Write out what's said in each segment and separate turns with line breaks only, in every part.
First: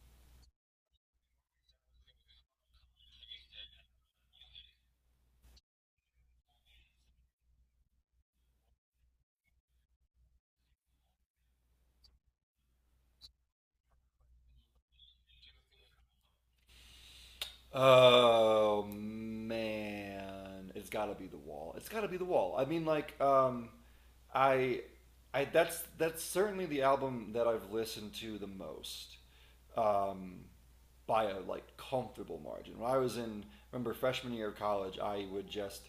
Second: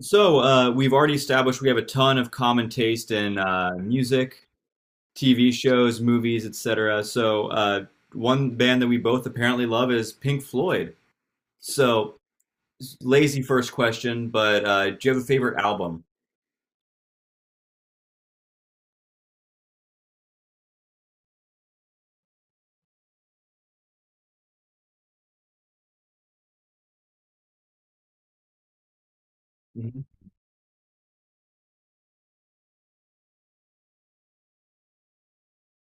We've already established we have a ton of common taste in music, TV shows, movies, etc. One band that we both apparently love is Pink Floyd. So lazy first question, but do you have a favorite album?
Oh man, it's got to be the wall. It's got to be the wall. I mean, like, I, I that's certainly the album that I've listened to the most,
Mhm.
um, by a like comfortable margin. When I was in, remember freshman year of college, I would just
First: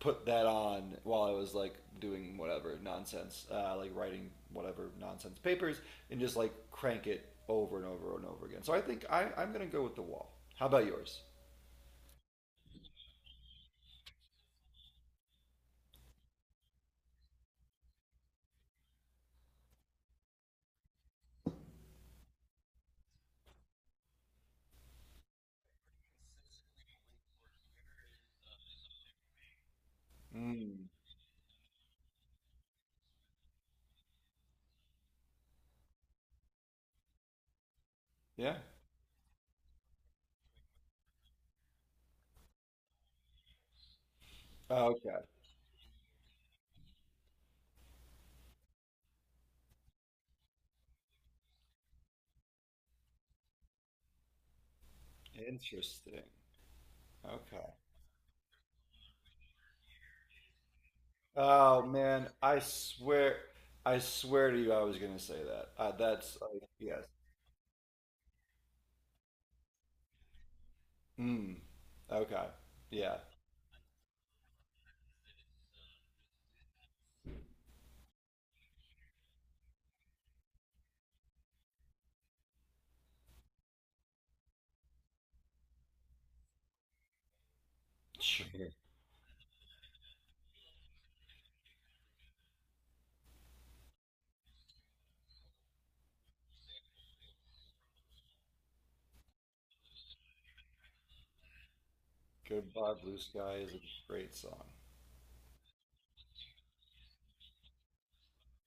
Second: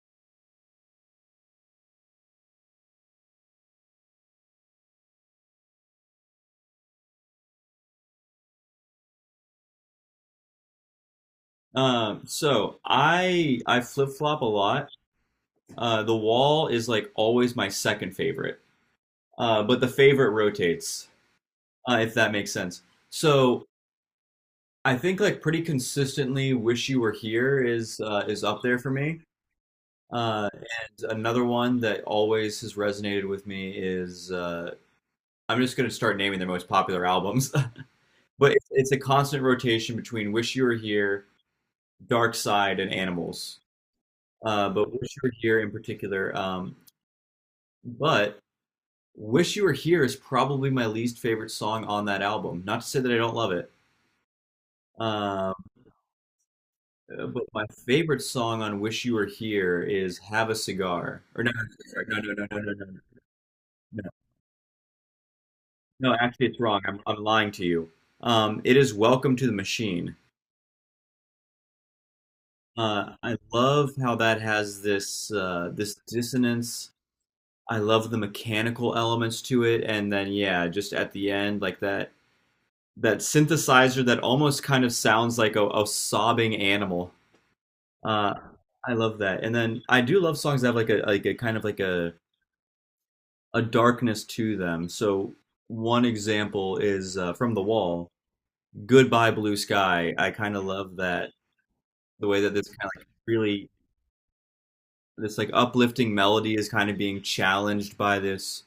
put that on while I was like doing whatever nonsense, like writing whatever nonsense papers, and just like crank it over and over and over again. So I think I'm gonna go with the wall. How about yours?
So I flip flop a lot. The Wall is like always my second favorite, but the favorite rotates, if that makes sense. So I think like pretty consistently "Wish You Were Here" is up there for me.
Mm,
And another one that always has resonated with me is I'm just going to start naming their most popular albums, but
yeah.
it's a constant rotation between "Wish You Were Here," "Dark Side," and "Animals." But "Wish
Okay.
You Were Here" in particular. But "Wish You Were Here" is probably my least favorite song on that album. Not to say that I don't love it. Uh,
Interesting.
But my
Okay.
favorite song on "Wish You Were Here" is "Have a Cigar." Or no,
Oh
no, no,
man,
no, no, no, no, no,
I
no.
swear to you, I was gonna say that.
No,
That's
actually, it's
like
wrong. I'm,
yes.
I'm lying to you. It is "Welcome to the Machine."
Mm, okay. Yeah.
I love how that has this this dissonance. I love the mechanical elements to it, and then yeah, just at the end, like that synthesizer that almost kind of sounds like a sobbing animal. Uh,
Sure.
I love that, and then I do love songs that have like a kind of like a darkness to them. So one example is from The Wall, "Goodbye Blue Sky." I kind of love that the way that this kind
Goodbye,
of like
Blue Sky
really
is a great song.
this like uplifting melody is kind of being challenged by this.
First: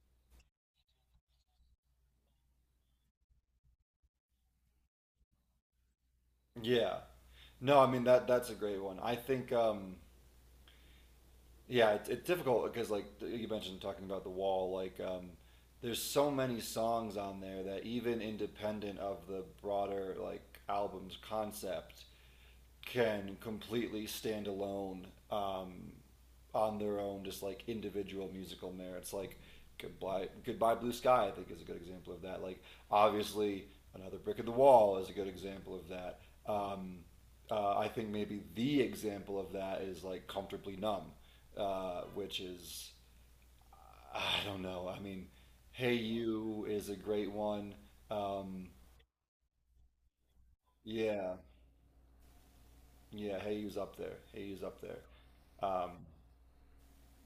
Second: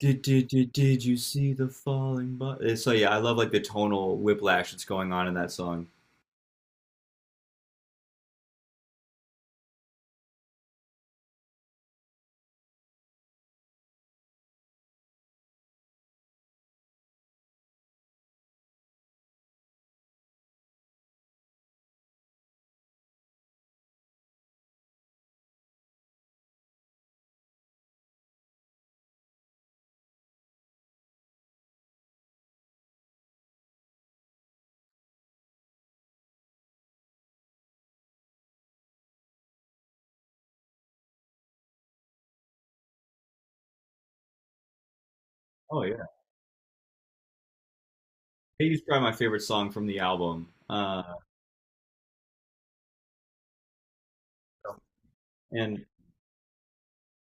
Did you see the falling? So yeah, I love like the tonal whiplash that's going on in that song.
Yeah. No, I mean that's a great one. I think yeah, it's difficult because like you mentioned talking about The Wall, like there's so many songs on there that, even independent of the broader like album's concept, can completely stand alone on their own, just like individual musical merits. Like goodbye Blue Sky, I think is a good example of that. Like obviously, another brick in the wall is a good example of that. Um, I think maybe the example of that is like comfortably numb, which is I don't know. I mean,
Oh
Hey
yeah,
You is a great one. Um,
Hey probably my favorite song from the album.
yeah, yeah. Hey You's up there. Hey You's up there.
And
Um,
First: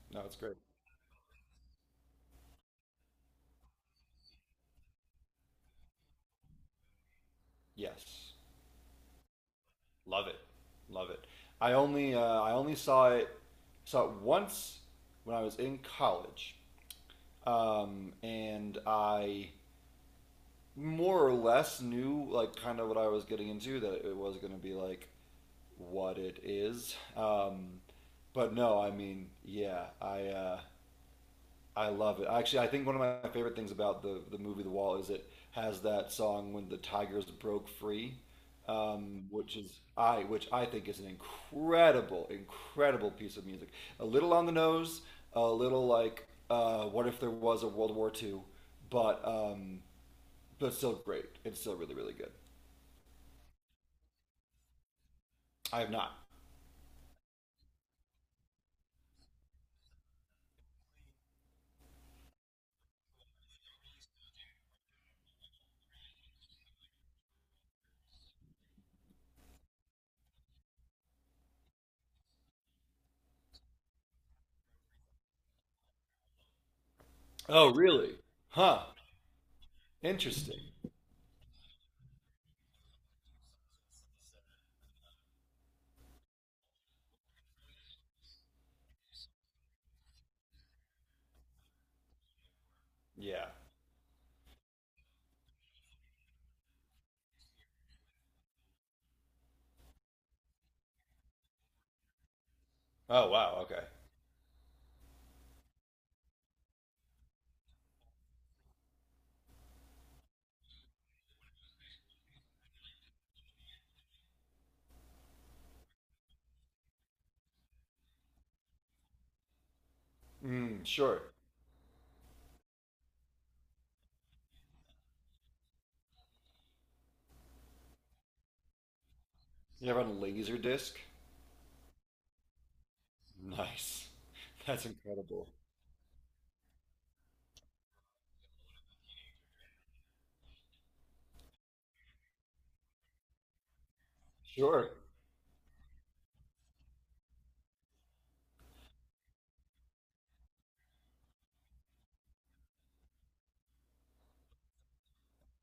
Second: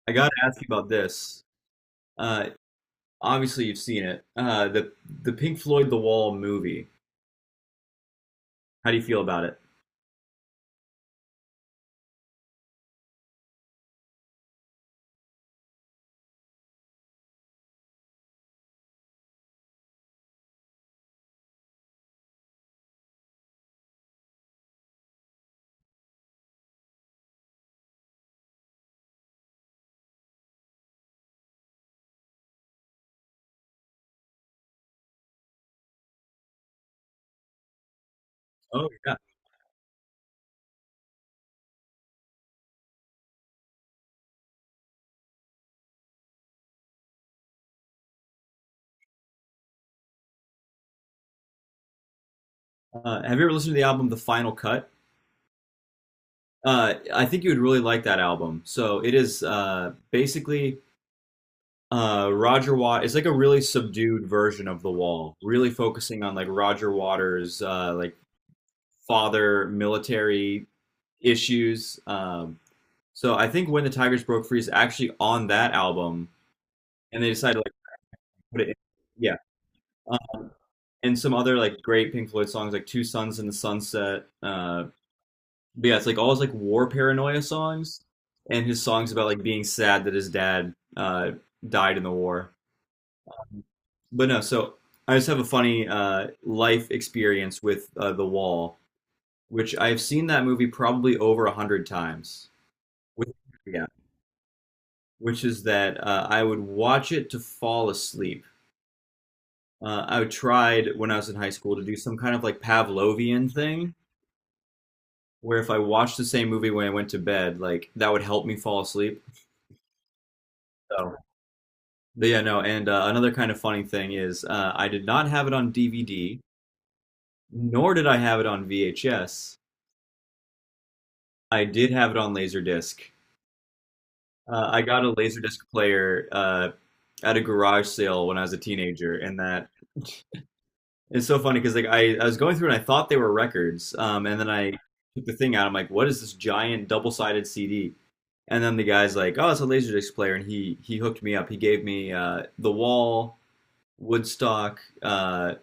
I
no,
gotta
it's great.
ask you about this. Uh, Obviously, you've seen it. The Pink Floyd The Wall movie.
Yes,
How do you feel about it?
love it, love it. I only saw it once when I was in college, and I more or less knew like kind of what I was getting into, that it was going to be like what it is. But no, I mean, yeah, I love it. Actually, I think one of my favorite things about the movie The Wall is it has that song when the tigers broke free,
Oh yeah.
which I think is an incredible, incredible piece of music. A little on the nose, a little like what if there was a World War II, but um, but still great. It's still really really good.
Have you ever listened to the album The Final Cut?
I have not.
I think you would really like that album. So it is basically Roger Watt. It's like a really subdued version of The Wall, really focusing on like Roger Waters' like father military issues. So I think when the Tigers broke free is actually on that album, and they decided to like
Oh really?
put it in.
Huh.
Yeah, uh,
Interesting.
and some other like great Pink Floyd songs like Two Suns in the Sunset, but yeah, it's like all his like war paranoia songs and his songs about like being sad that his dad died in the war.
Yeah.
But no, so I just have a funny life experience with The Wall, which I've seen that movie probably over a hundred times. Which,
Oh wow. Okay.
yeah, which is that I would watch it to fall asleep. I tried when I was in high school to do some kind of like Pavlovian thing where if I watched the same movie when I went to bed, like that would help me fall asleep.
Mm,
So
sure.
but yeah, no, and another kind of funny thing is I did not have it on DVD, nor did I have it on VHS.
You ever on a laser disc?
I did have it on Laserdisc.
Nice.
I
That's
got a
incredible.
Laserdisc player at a garage sale when I was a teenager, and that it's so funny because like I was going through and I thought they were records, and then I
Sure.
took the thing out. I'm like, what is this giant double-sided CD? And then the guy's like, oh, it's a Laserdisc player, and he hooked me up. He gave me The Wall, Woodstock,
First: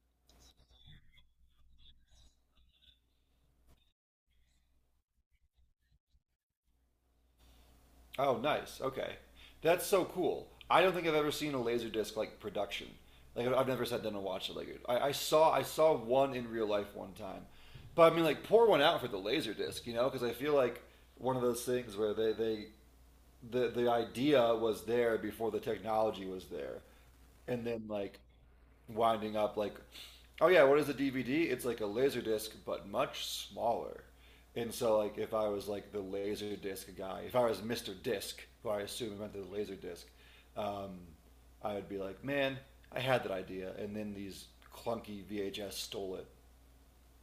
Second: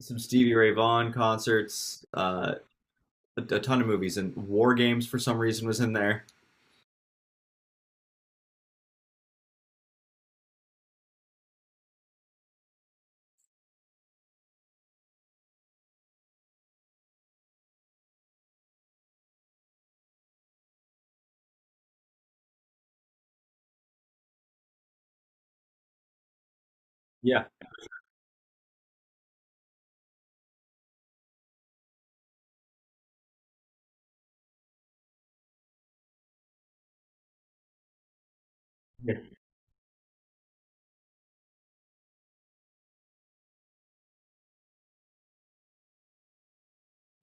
some Stevie Ray Vaughan concerts, a ton of movies, and War Games for some reason was in there.
Oh, nice. Okay. That's so cool. I don't think I've ever seen a laser disc like production. Like I've never sat down and watched it. Like I saw one in real life one time, but I mean like pour one out for the laser disc, you know? Because I feel like one of those things where they the idea was there before the technology was there,
Yeah,
and then like winding up like, oh yeah, what is a DVD? It's like a laser disc, but much smaller. And so like if I was like the laser disc guy, if I was Mister Disc, who I assume
yeah.
invented the laser disc, um, I would be like, man, I had that idea, and then these clunky VHS stole it.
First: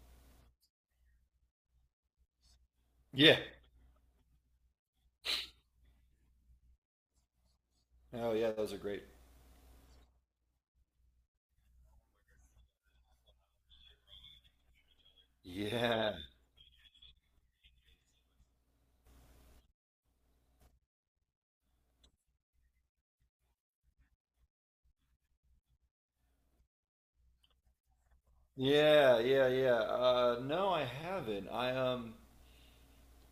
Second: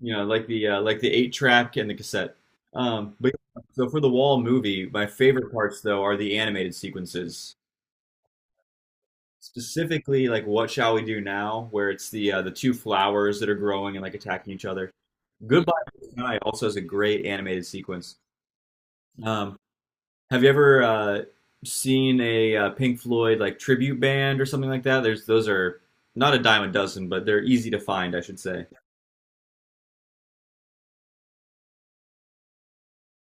You know, like the eight track and the cassette. But
Yeah.
yeah, so for the Wall movie, my favorite parts though are the animated sequences,
Oh yeah, those are great.
specifically like "What Shall We Do Now," where it's the two flowers that are growing and like attacking each other. "Goodbye Blue
Yeah.
Sky" also has a great animated sequence. Um, Have you ever seen a Pink Floyd like tribute band or something like that? There's those are not a dime a dozen, but they're easy to find, I should say.
Yeah, yeah, yeah. No, I haven't.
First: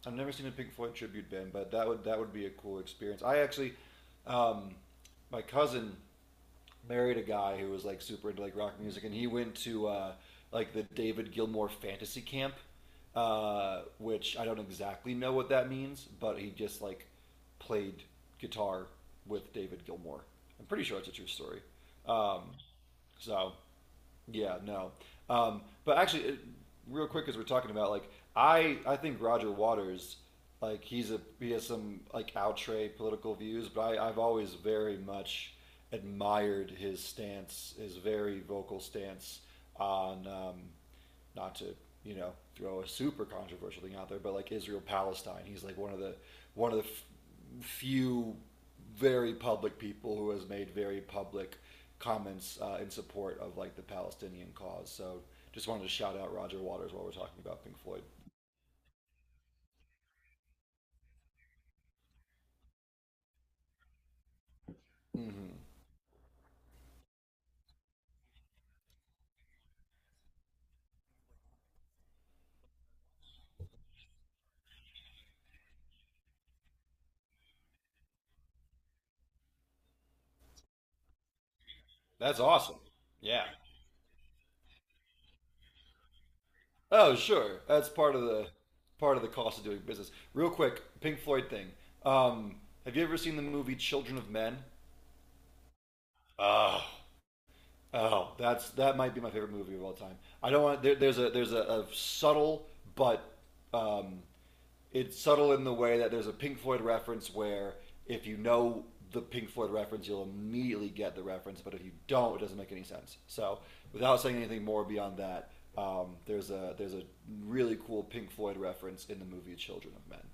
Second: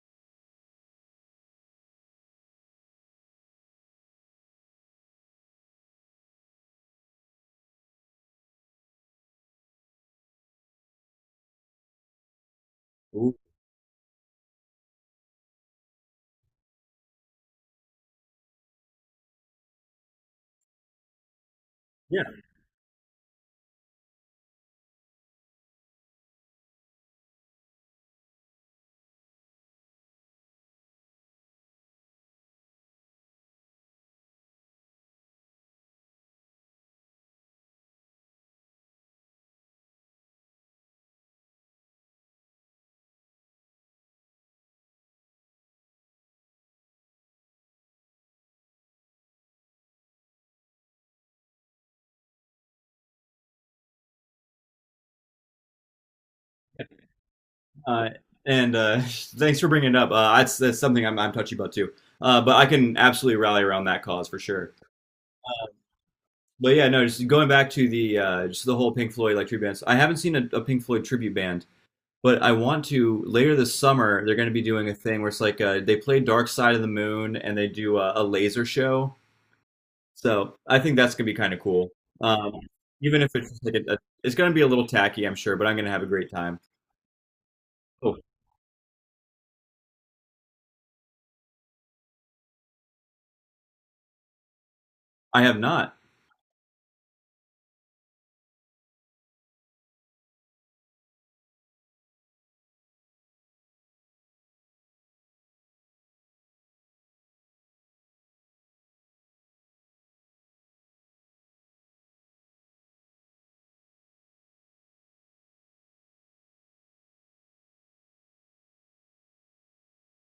I've never seen a Pink Floyd tribute band, but that would be a cool experience. I actually, um, my cousin married a guy who was like super into like rock music, and he went to like the David Gilmour Fantasy Camp,
Ooh.
which I don't exactly know what that means, but he just like played guitar with David Gilmour. I'm pretty sure it's a true story.
Yeah.
Um, so yeah, no. Um, but actually, it, real quick, as we're talking about, like I think Roger Waters, like he has some like outre political views, but I've always very much admired his stance, his very vocal stance on not to you know throw a super controversial thing out there, but like Israel Palestine, he's like one of the few very public people who has made very public comments in support of like the Palestinian cause. So just wanted to shout out Roger Waters while we're talking about Pink Floyd.
Uh, and thanks for bringing it up. That's that's something I'm touchy about too. But I can absolutely rally around that cause for sure.
Hmm.
But yeah, no, just going back to the just the whole Pink Floyd like tribute bands. I haven't seen a Pink Floyd tribute band, but I want to later this summer. They're going to be doing a thing where it's like they play Dark Side of the Moon and they do a laser show. So I think that's gonna be kind of cool.
That's
Um,
awesome.
Even if
Yeah.
it's just like a, it's gonna be a little tacky, I'm sure, but I'm gonna have a great time.
Oh sure, that's
Oh,
part of the cost of doing business. Real quick, Pink Floyd thing. Um, have you ever seen the movie Children of Men?
I have not.
Oh, Oh, that's that might be my favorite movie of all time. I don't want a subtle but um, it's subtle in the way that there's a Pink Floyd reference where if you know the Pink Floyd reference, you'll immediately get the reference, but if you don't, it doesn't make any sense. So without saying anything more beyond that, there's a really cool Pink Floyd reference in the movie Children of Men.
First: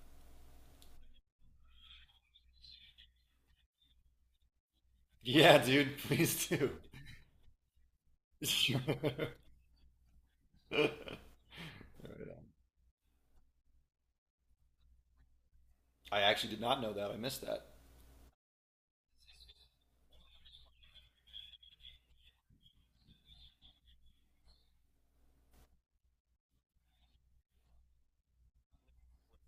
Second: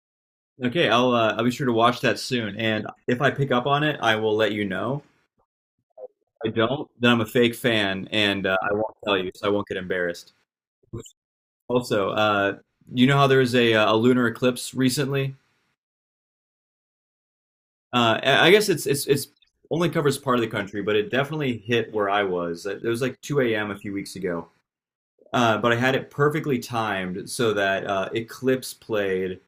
Okay, I'll be sure to watch that soon, and if I pick up on it, I will let you know.
Yeah, dude, please
If I
do.
don't, then I'm a fake fan, and I won't tell you, so I won't get embarrassed. Also, you know how there was a lunar eclipse recently?
I actually did not know that. I missed that.
I guess it's only covers part of the country, but it definitely hit where I was. It was like 2 a.m. a few weeks ago. But I had it perfectly timed so that Eclipse played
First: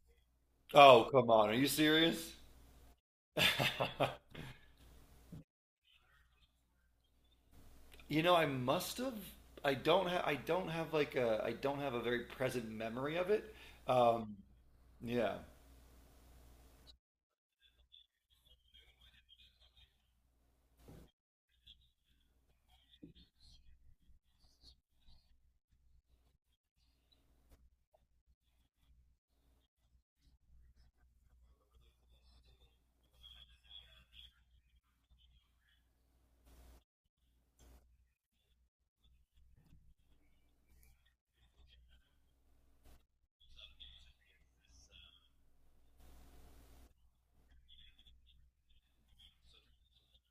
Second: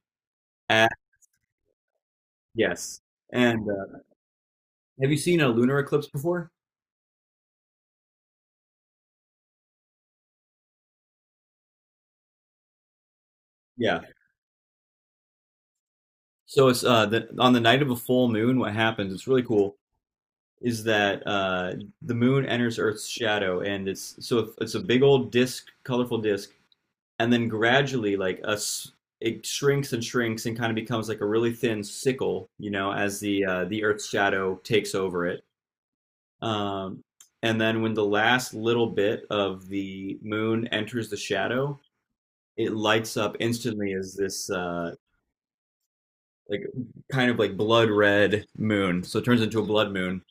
at.
Oh, come on. Are you serious?
Yes. And have you seen a lunar eclipse before?
You know, I must have. I don't have like a. I don't have a very present memory of it.
Yeah.
Um, yeah,
So it's on the night of a full moon. What happens? It's really cool. Is that the moon enters Earth's shadow, and it's so it's a big old disc, colorful disc, and then gradually, like us, it shrinks and shrinks and kind of becomes like a really thin sickle, you know, as the Earth's shadow takes over it. Um, and then when the last little bit of the moon enters the shadow, it lights up instantly as this like kind of like blood red moon. So it turns into a blood moon.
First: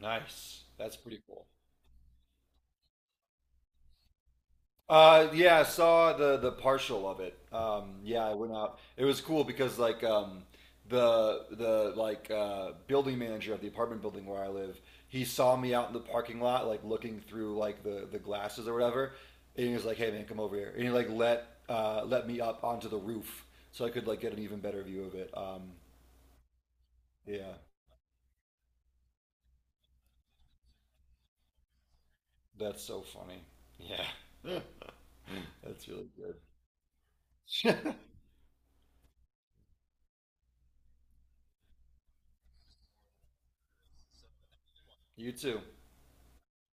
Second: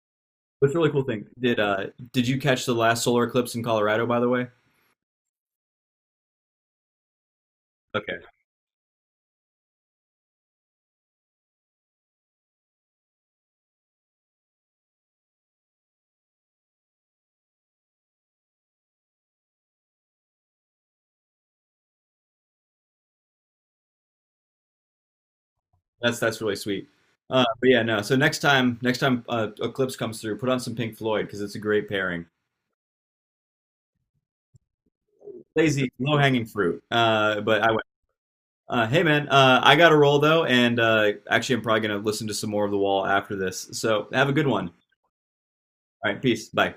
nice.
But it's a really
That's
cool
pretty
thing.
cool.
Did you catch the last solar eclipse in Colorado by the way?
Yeah, I saw the partial of it.
Okay.
Yeah, I went out. It was cool because like the like building manager of the apartment building where I live, he saw me out in the parking lot, like looking through like the glasses or whatever, and he was like, "Hey man, come over here," and he like let me up onto the roof so I could like get an even better view of it.
That's really sweet.
Yeah,
But yeah, no. So next time eclipse comes through, put on some Pink Floyd because it's a great pairing.
that's so funny. Yeah, that's
Lazy,
really
low
good.
hanging fruit. But I hey man, I got to roll though, and actually, I'm probably gonna listen to some more of The Wall after this. So have a good one.
You too.
All right, peace. Bye.